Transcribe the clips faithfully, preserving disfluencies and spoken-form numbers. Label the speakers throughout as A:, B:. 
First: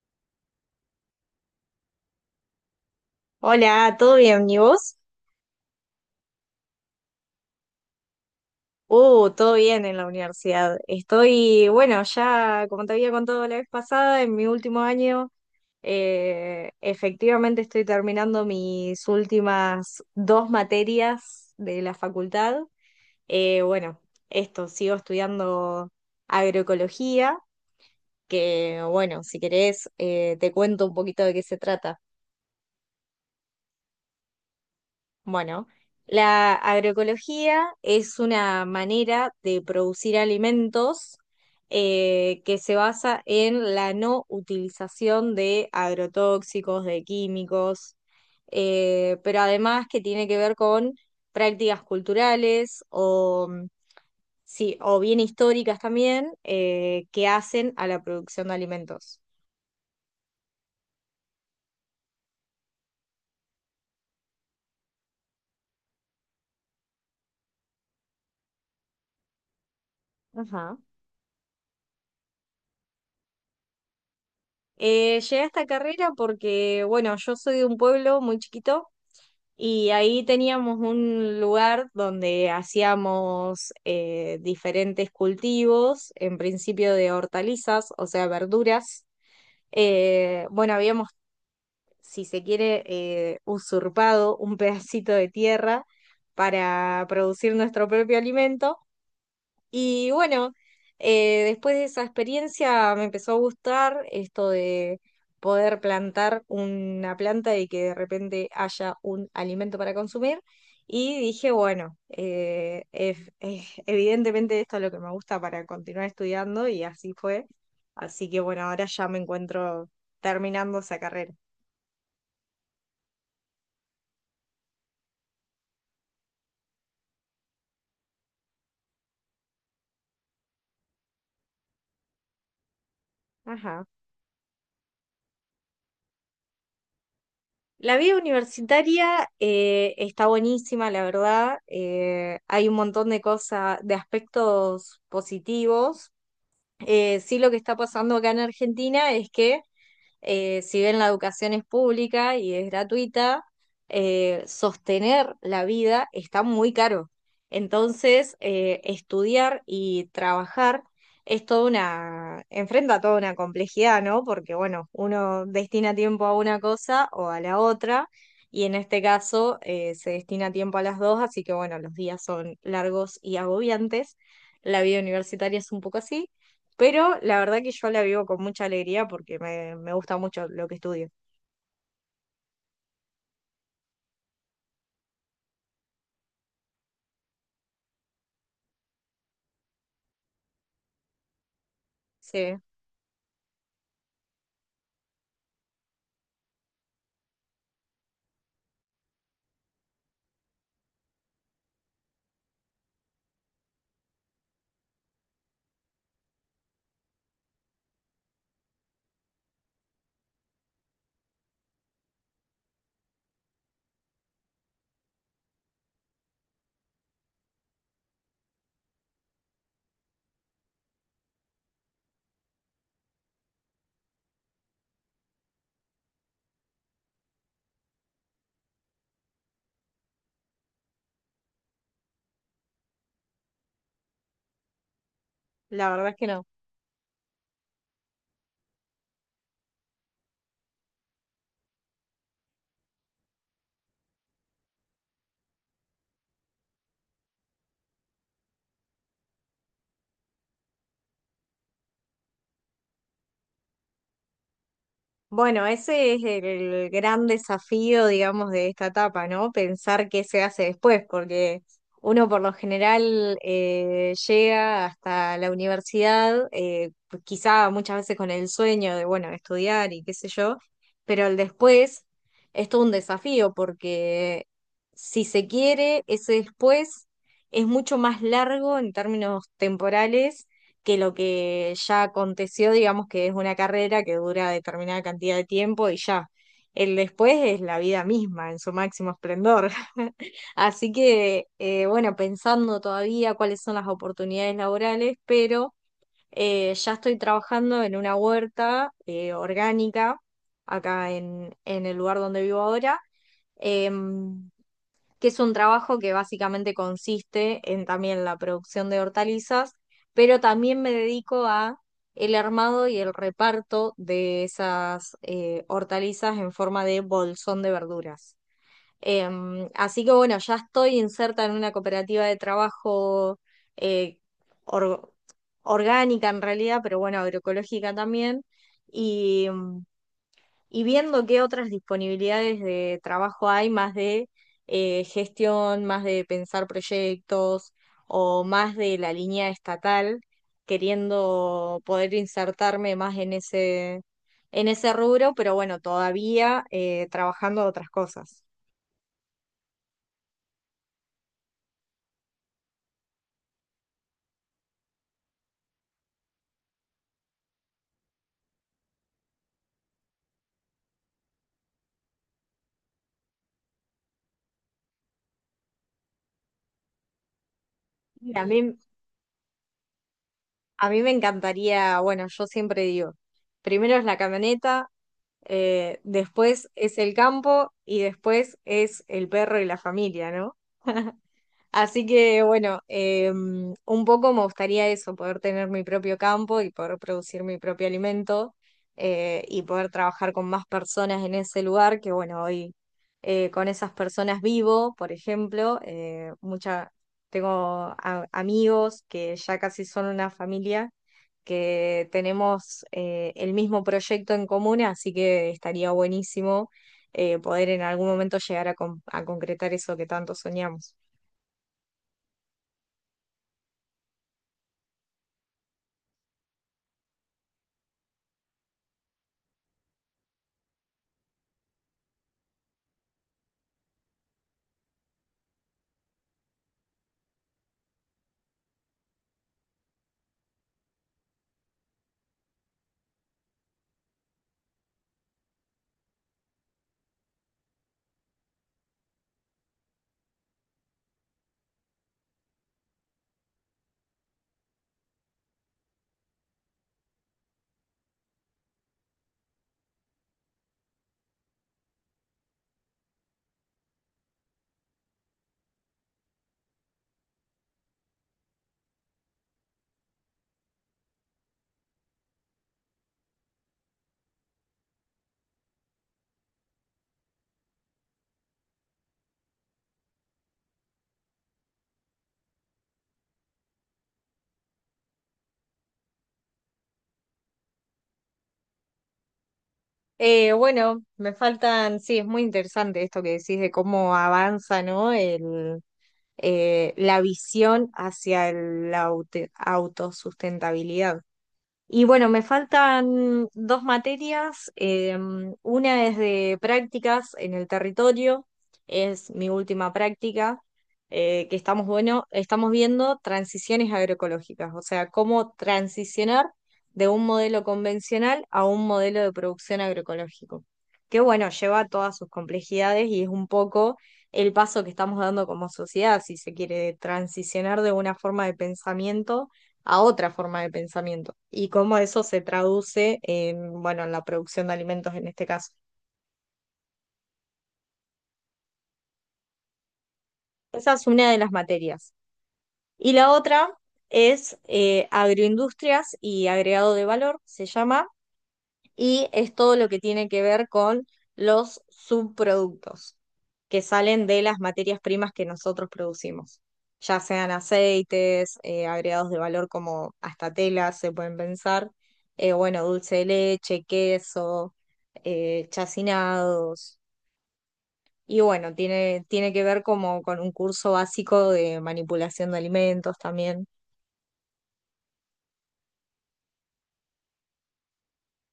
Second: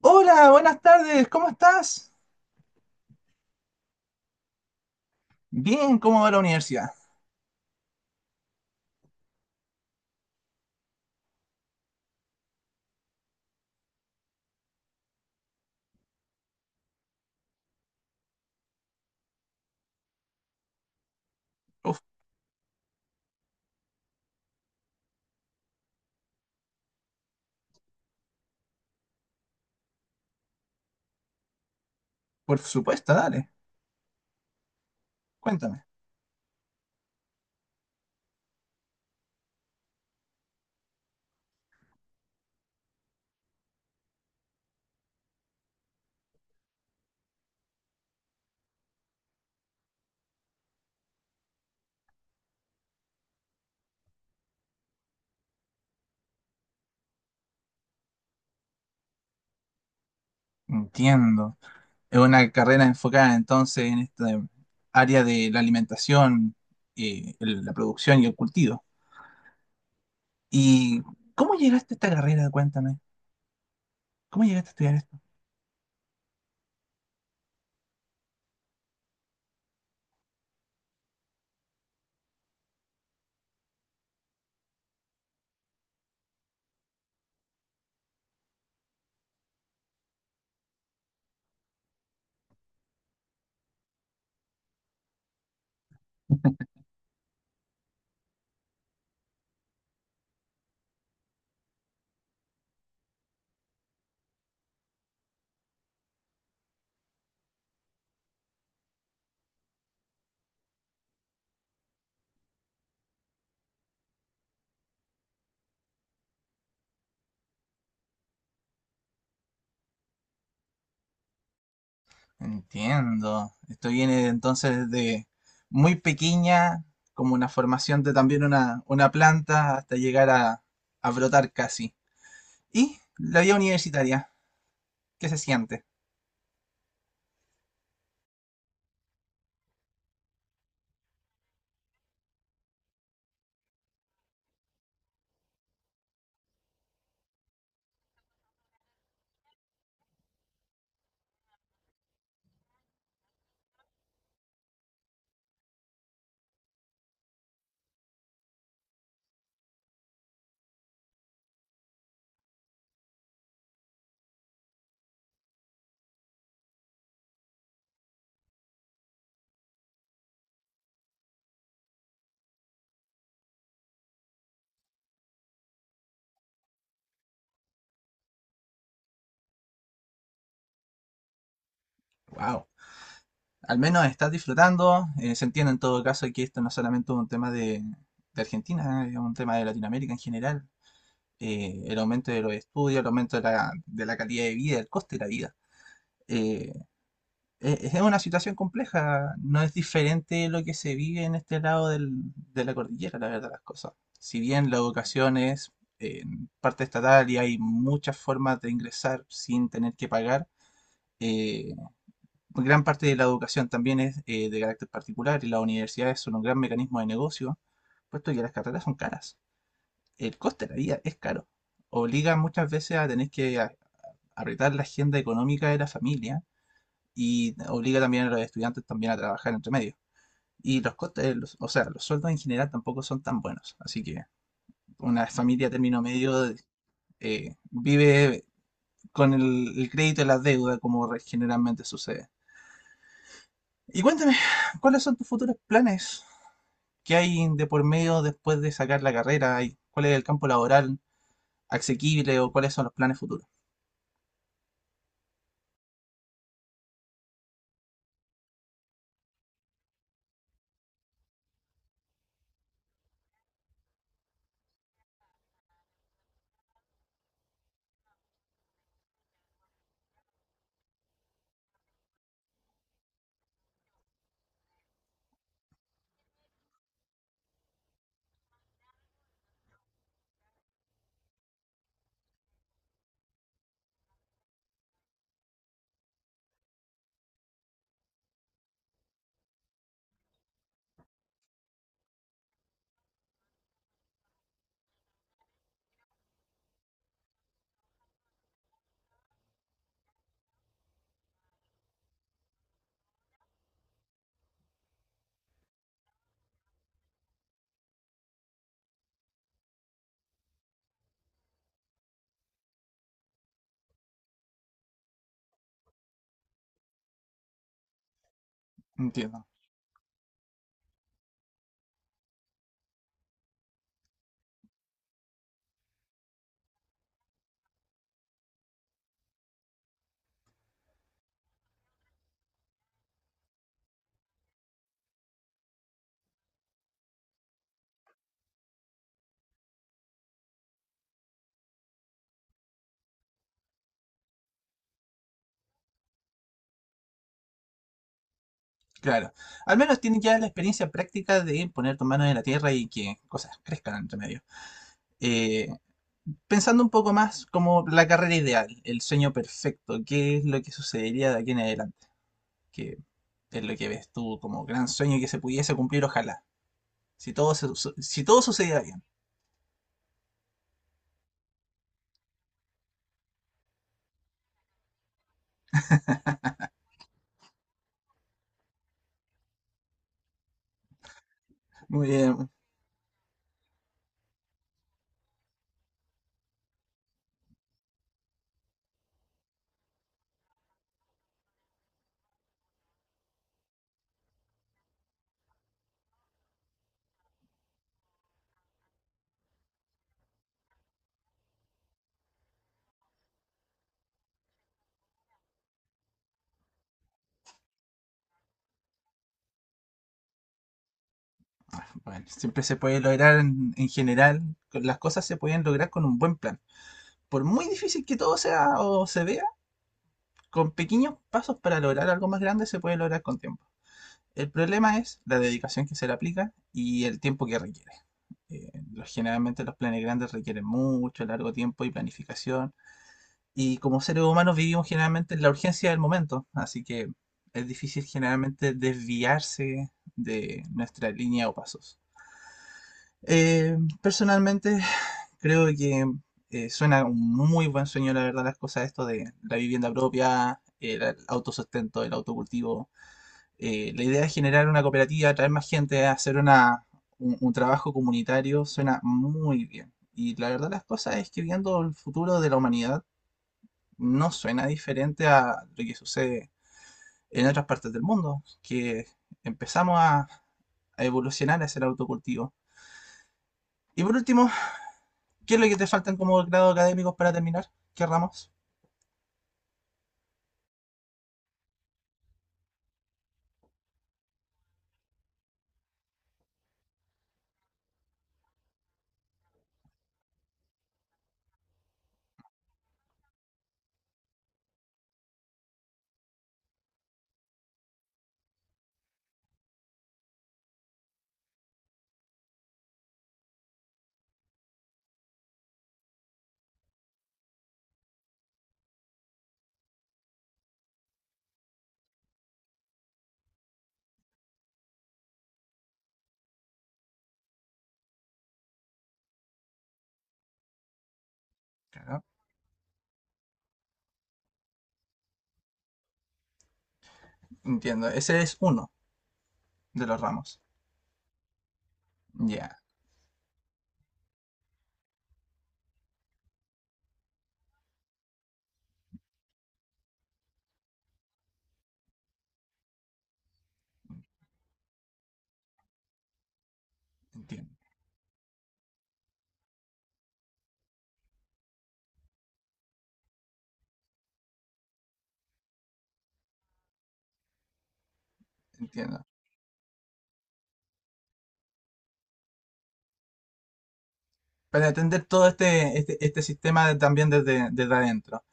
A: Hola, buenas tardes, ¿cómo estás?
B: Hola, ¿todo bien? ¿Y vos?
A: Bien, ¿cómo va la universidad?
B: Uh, todo bien en la universidad. Estoy, bueno, ya como te había contado la vez pasada, en mi último año, eh, efectivamente estoy terminando mis últimas dos materias de la
A: Uf,
B: facultad. Eh, bueno, esto, Sigo estudiando agroecología, que bueno, si querés, eh, te cuento un poquito de qué se trata.
A: por supuesto, dale,
B: Bueno,
A: cuéntame.
B: la agroecología es una manera de producir alimentos eh, que se basa en la no utilización de agrotóxicos, de químicos, eh, pero además que tiene que ver con prácticas culturales o, mm, sí, o bien históricas también eh, que hacen a la producción de alimentos.
A: Entiendo. Es una carrera enfocada entonces en esta área de la alimentación, eh, el- la producción y el cultivo.
B: Ajá.
A: ¿Y cómo llegaste a esta carrera? Cuéntame. ¿Cómo llegaste a estudiar esto?
B: Eh, llegué a esta carrera porque, bueno, yo soy de un pueblo muy chiquito y ahí teníamos un lugar donde hacíamos eh, diferentes cultivos, en principio de hortalizas, o sea, verduras. Eh, bueno, Habíamos, si se quiere, eh, usurpado un pedacito de tierra para producir nuestro propio alimento. Y bueno, eh, después de esa experiencia me empezó a gustar esto de poder plantar una planta y que de repente haya un alimento para consumir. Y dije, bueno, eh, ef- eh, evidentemente esto es lo que me gusta para continuar estudiando y así fue. Así que bueno, ahora ya me encuentro terminando esa carrera.
A: Entiendo. Esto viene entonces de muy pequeña, como una formación de también una, una planta, hasta llegar a, a brotar casi. Y la vida
B: Ajá.
A: universitaria, ¿qué se siente?
B: La vida universitaria eh, está buenísima, la verdad. Eh, hay un montón de cosas, de aspectos positivos. Eh, sí, lo que está pasando acá en Argentina es que, eh, si bien la educación es pública y es gratuita, eh, sostener la vida está muy caro. Entonces, eh, estudiar y trabajar es toda una, enfrenta toda una complejidad, ¿no? Porque, bueno, uno destina tiempo a una cosa o a la otra, y en este caso eh, se destina tiempo a las dos, así que, bueno, los días son largos y agobiantes. La vida universitaria es un poco así. Pero la verdad que yo la vivo con mucha alegría porque me, me gusta mucho lo que estudio.
A: Wow. Al menos estás disfrutando. Eh, se entiende en todo caso que esto no es solamente un tema de, de Argentina, es un tema de Latinoamérica en general. Eh, el aumento de los
B: Sí,
A: estudios, el aumento de la, de la calidad de vida, el coste de la vida. Eh, eh, es una situación compleja, no es diferente lo que se vive en este lado del- de la cordillera, la verdad, las cosas. Si bien la educación es eh, parte estatal y hay muchas formas de ingresar sin tener que pagar, eh, gran parte de la educación también es eh, de carácter particular y las universidades son un gran mecanismo de negocio, puesto que las carreras son caras. El coste de la vida es caro. Obliga muchas veces a tener que a- apretar la agenda económica de la familia y obliga también a los estudiantes también a trabajar entre medio. Y los costes, los- o sea, los sueldos en general tampoco son tan buenos. Así que una familia
B: la
A: término
B: verdad es que no.
A: medio eh, vive con el, el crédito y la deuda como re- generalmente sucede. Y cuéntame, ¿cuáles son tus futuros planes? ¿Qué hay de por medio después de sacar la carrera? ¿Y ¿Cuál es el campo laboral asequible o cuáles son los planes futuros?
B: Bueno, ese es el gran desafío, digamos, de esta etapa, ¿no? Pensar qué se hace después, porque uno por lo general eh, llega hasta la universidad, eh, pues quizá muchas veces con el sueño de, bueno, estudiar y qué sé yo, pero el después es todo un desafío, porque si se quiere, ese después es mucho más largo en términos temporales que lo que ya aconteció, digamos que es una carrera que dura determinada cantidad de tiempo y ya. El después es la vida misma en su máximo esplendor. Así que, eh, bueno, pensando todavía cuáles son las oportunidades laborales, pero eh, ya estoy trabajando en una huerta eh, orgánica acá en, en el lugar donde vivo ahora. Em, que es un trabajo que básicamente consiste en también la producción de hortalizas, pero también me dedico a el armado y el reparto de esas eh, hortalizas en forma de bolsón de verduras.
A: Entiendo,
B: Em, así que bueno, ya estoy inserta en una cooperativa de trabajo eh, or- orgánica en realidad, pero bueno, agroecológica también. Y em, y viendo qué otras disponibilidades de trabajo hay, más de eh, gestión, más de pensar proyectos o más de la línea estatal, queriendo poder insertarme más en ese, en ese rubro, pero bueno, todavía eh, trabajando de otras cosas.
A: claro. Al menos tienes ya la experiencia práctica de poner tus manos en la tierra y que cosas crezcan entre medio. Eh, pensando un poco más como la carrera ideal, el sueño perfecto, qué es lo que sucedería de aquí en adelante, que es lo que ves tú como gran sueño que se pudiese cumplir, ojalá. Si todo, se- su- si
B: Y
A: todo
B: a mí,
A: sucediera bien.
B: a mí me encantaría, bueno, yo siempre digo, primero es la camioneta. Eh, después es el campo y después es el perro y la familia, ¿no? Así
A: Muy
B: que
A: bien.
B: bueno, eh, un poco me gustaría eso, poder tener mi propio campo y poder producir mi propio alimento eh, y poder trabajar con más personas en ese lugar, que bueno, hoy eh, con esas personas vivo, por ejemplo, eh, mucha, tengo a- amigos que ya casi son una familia, que tenemos eh, el mismo proyecto en común, así que estaría buenísimo eh, poder en algún momento llegar a con- a concretar eso que tanto soñamos.
A: Bueno, siempre se puede lograr en, en general. con- Las cosas se pueden lograr con un buen plan. Por muy difícil que todo sea o se vea, con pequeños pasos para lograr algo más grande se puede lograr con tiempo. El problema es la dedicación que se le aplica y el tiempo que requiere. Eh, los- generalmente los planes grandes requieren mucho, largo tiempo y planificación. Y como seres humanos vivimos generalmente en la urgencia del momento, así que es difícil generalmente desviarse de nuestra línea o pasos. Eh, personalmente creo que eh, suena un muy buen sueño, la verdad, las cosas, esto de la vivienda propia, el autosustento, el autocultivo. Eh, la idea es generar una cooperativa, atraer más gente, hacer una, un, un trabajo comunitario, suena muy bien. Y la verdad las cosas es que viendo el futuro de la humanidad no suena diferente a lo que sucede en otras partes del mundo, que empezamos a, a evolucionar hacia el autocultivo. Y por último, ¿qué es lo que te faltan como grado académicos para terminar? ¿Qué ramos?
B: Eh, bueno, me faltan, sí, es muy interesante esto que decís de cómo avanza, ¿no? El, eh, la visión hacia el- la aut- autosustentabilidad. Y bueno, me faltan dos materias. Eh, una es de prácticas en el territorio, es mi última práctica, eh, que estamos, bueno, estamos viendo transiciones agroecológicas, o sea, cómo transicionar de un modelo convencional a un modelo de producción agroecológico. Que bueno, lleva todas sus complejidades y es un poco el paso que estamos dando como sociedad, si se quiere, de transicionar de una forma de pensamiento a otra forma de pensamiento y cómo
A: Claro,
B: eso se traduce en, bueno, en la producción de alimentos en este caso.
A: entiendo. Ese es uno de los ramos.
B: Esa es una de las materias.
A: Ya,
B: Y la otra es eh, agroindustrias y agregado de valor, se llama. Y es todo lo que tiene que ver con los subproductos que salen de las materias primas que nosotros producimos, ya sean
A: entiendo,
B: aceites, eh, agregados de valor como hasta telas se pueden pensar, eh, bueno, dulce de leche, queso, eh, chacinados, y bueno,
A: entiendo.
B: tiene, tiene que ver como con un curso básico de manipulación de alimentos también.
A: para atender todo este, este, este sistema de- también desde, desde adentro.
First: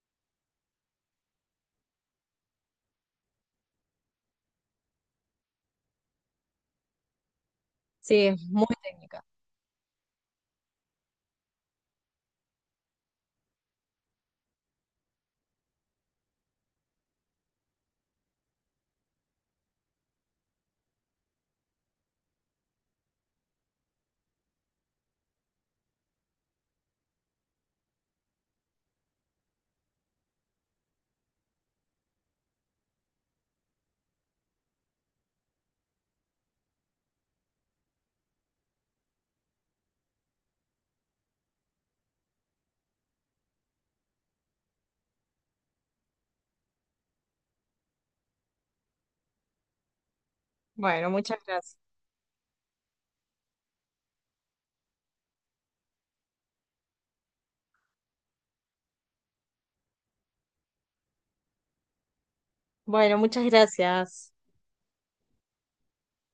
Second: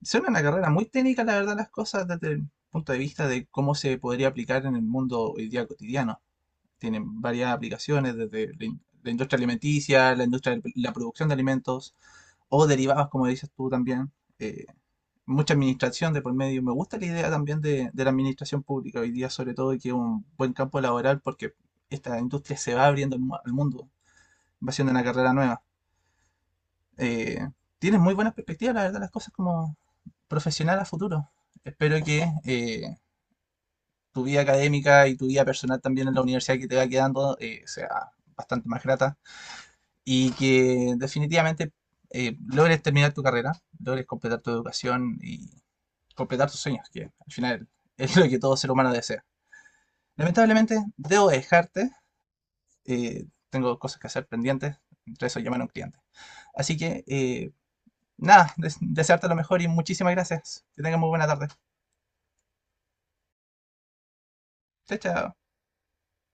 A: Es una carrera muy técnica, la verdad, las cosas desde el punto de vista de cómo se podría aplicar en el mundo hoy día cotidiano. Tienen varias aplicaciones
B: Sí, es
A: desde la,
B: muy
A: in- la
B: técnica.
A: industria alimenticia, la industria de la producción de alimentos o derivados, como dices tú también. eh, Mucha administración de por medio. Me gusta la idea también de, de la administración pública hoy día, sobre todo, y que es un buen campo laboral porque esta industria se va abriendo al mu- al mundo, va siendo una carrera nueva. eh, Tienes muy buenas perspectivas, la verdad, las cosas como profesional a futuro. Espero que eh, tu vida académica y tu vida personal también en la universidad que te va quedando eh, sea bastante más grata y que definitivamente eh, logres terminar tu carrera, logres completar tu educación y completar tus sueños, que al final es lo que todo ser humano desea. Lamentablemente,
B: Bueno,
A: debo
B: muchas gracias.
A: dejarte, eh, tengo cosas que hacer pendientes, entre eso llamar a un cliente. Así que eh, nada, des- desearte lo mejor y muchísimas gracias. Que tengas muy buena tarde.
B: Bueno, muchas gracias.
A: Chao, chao.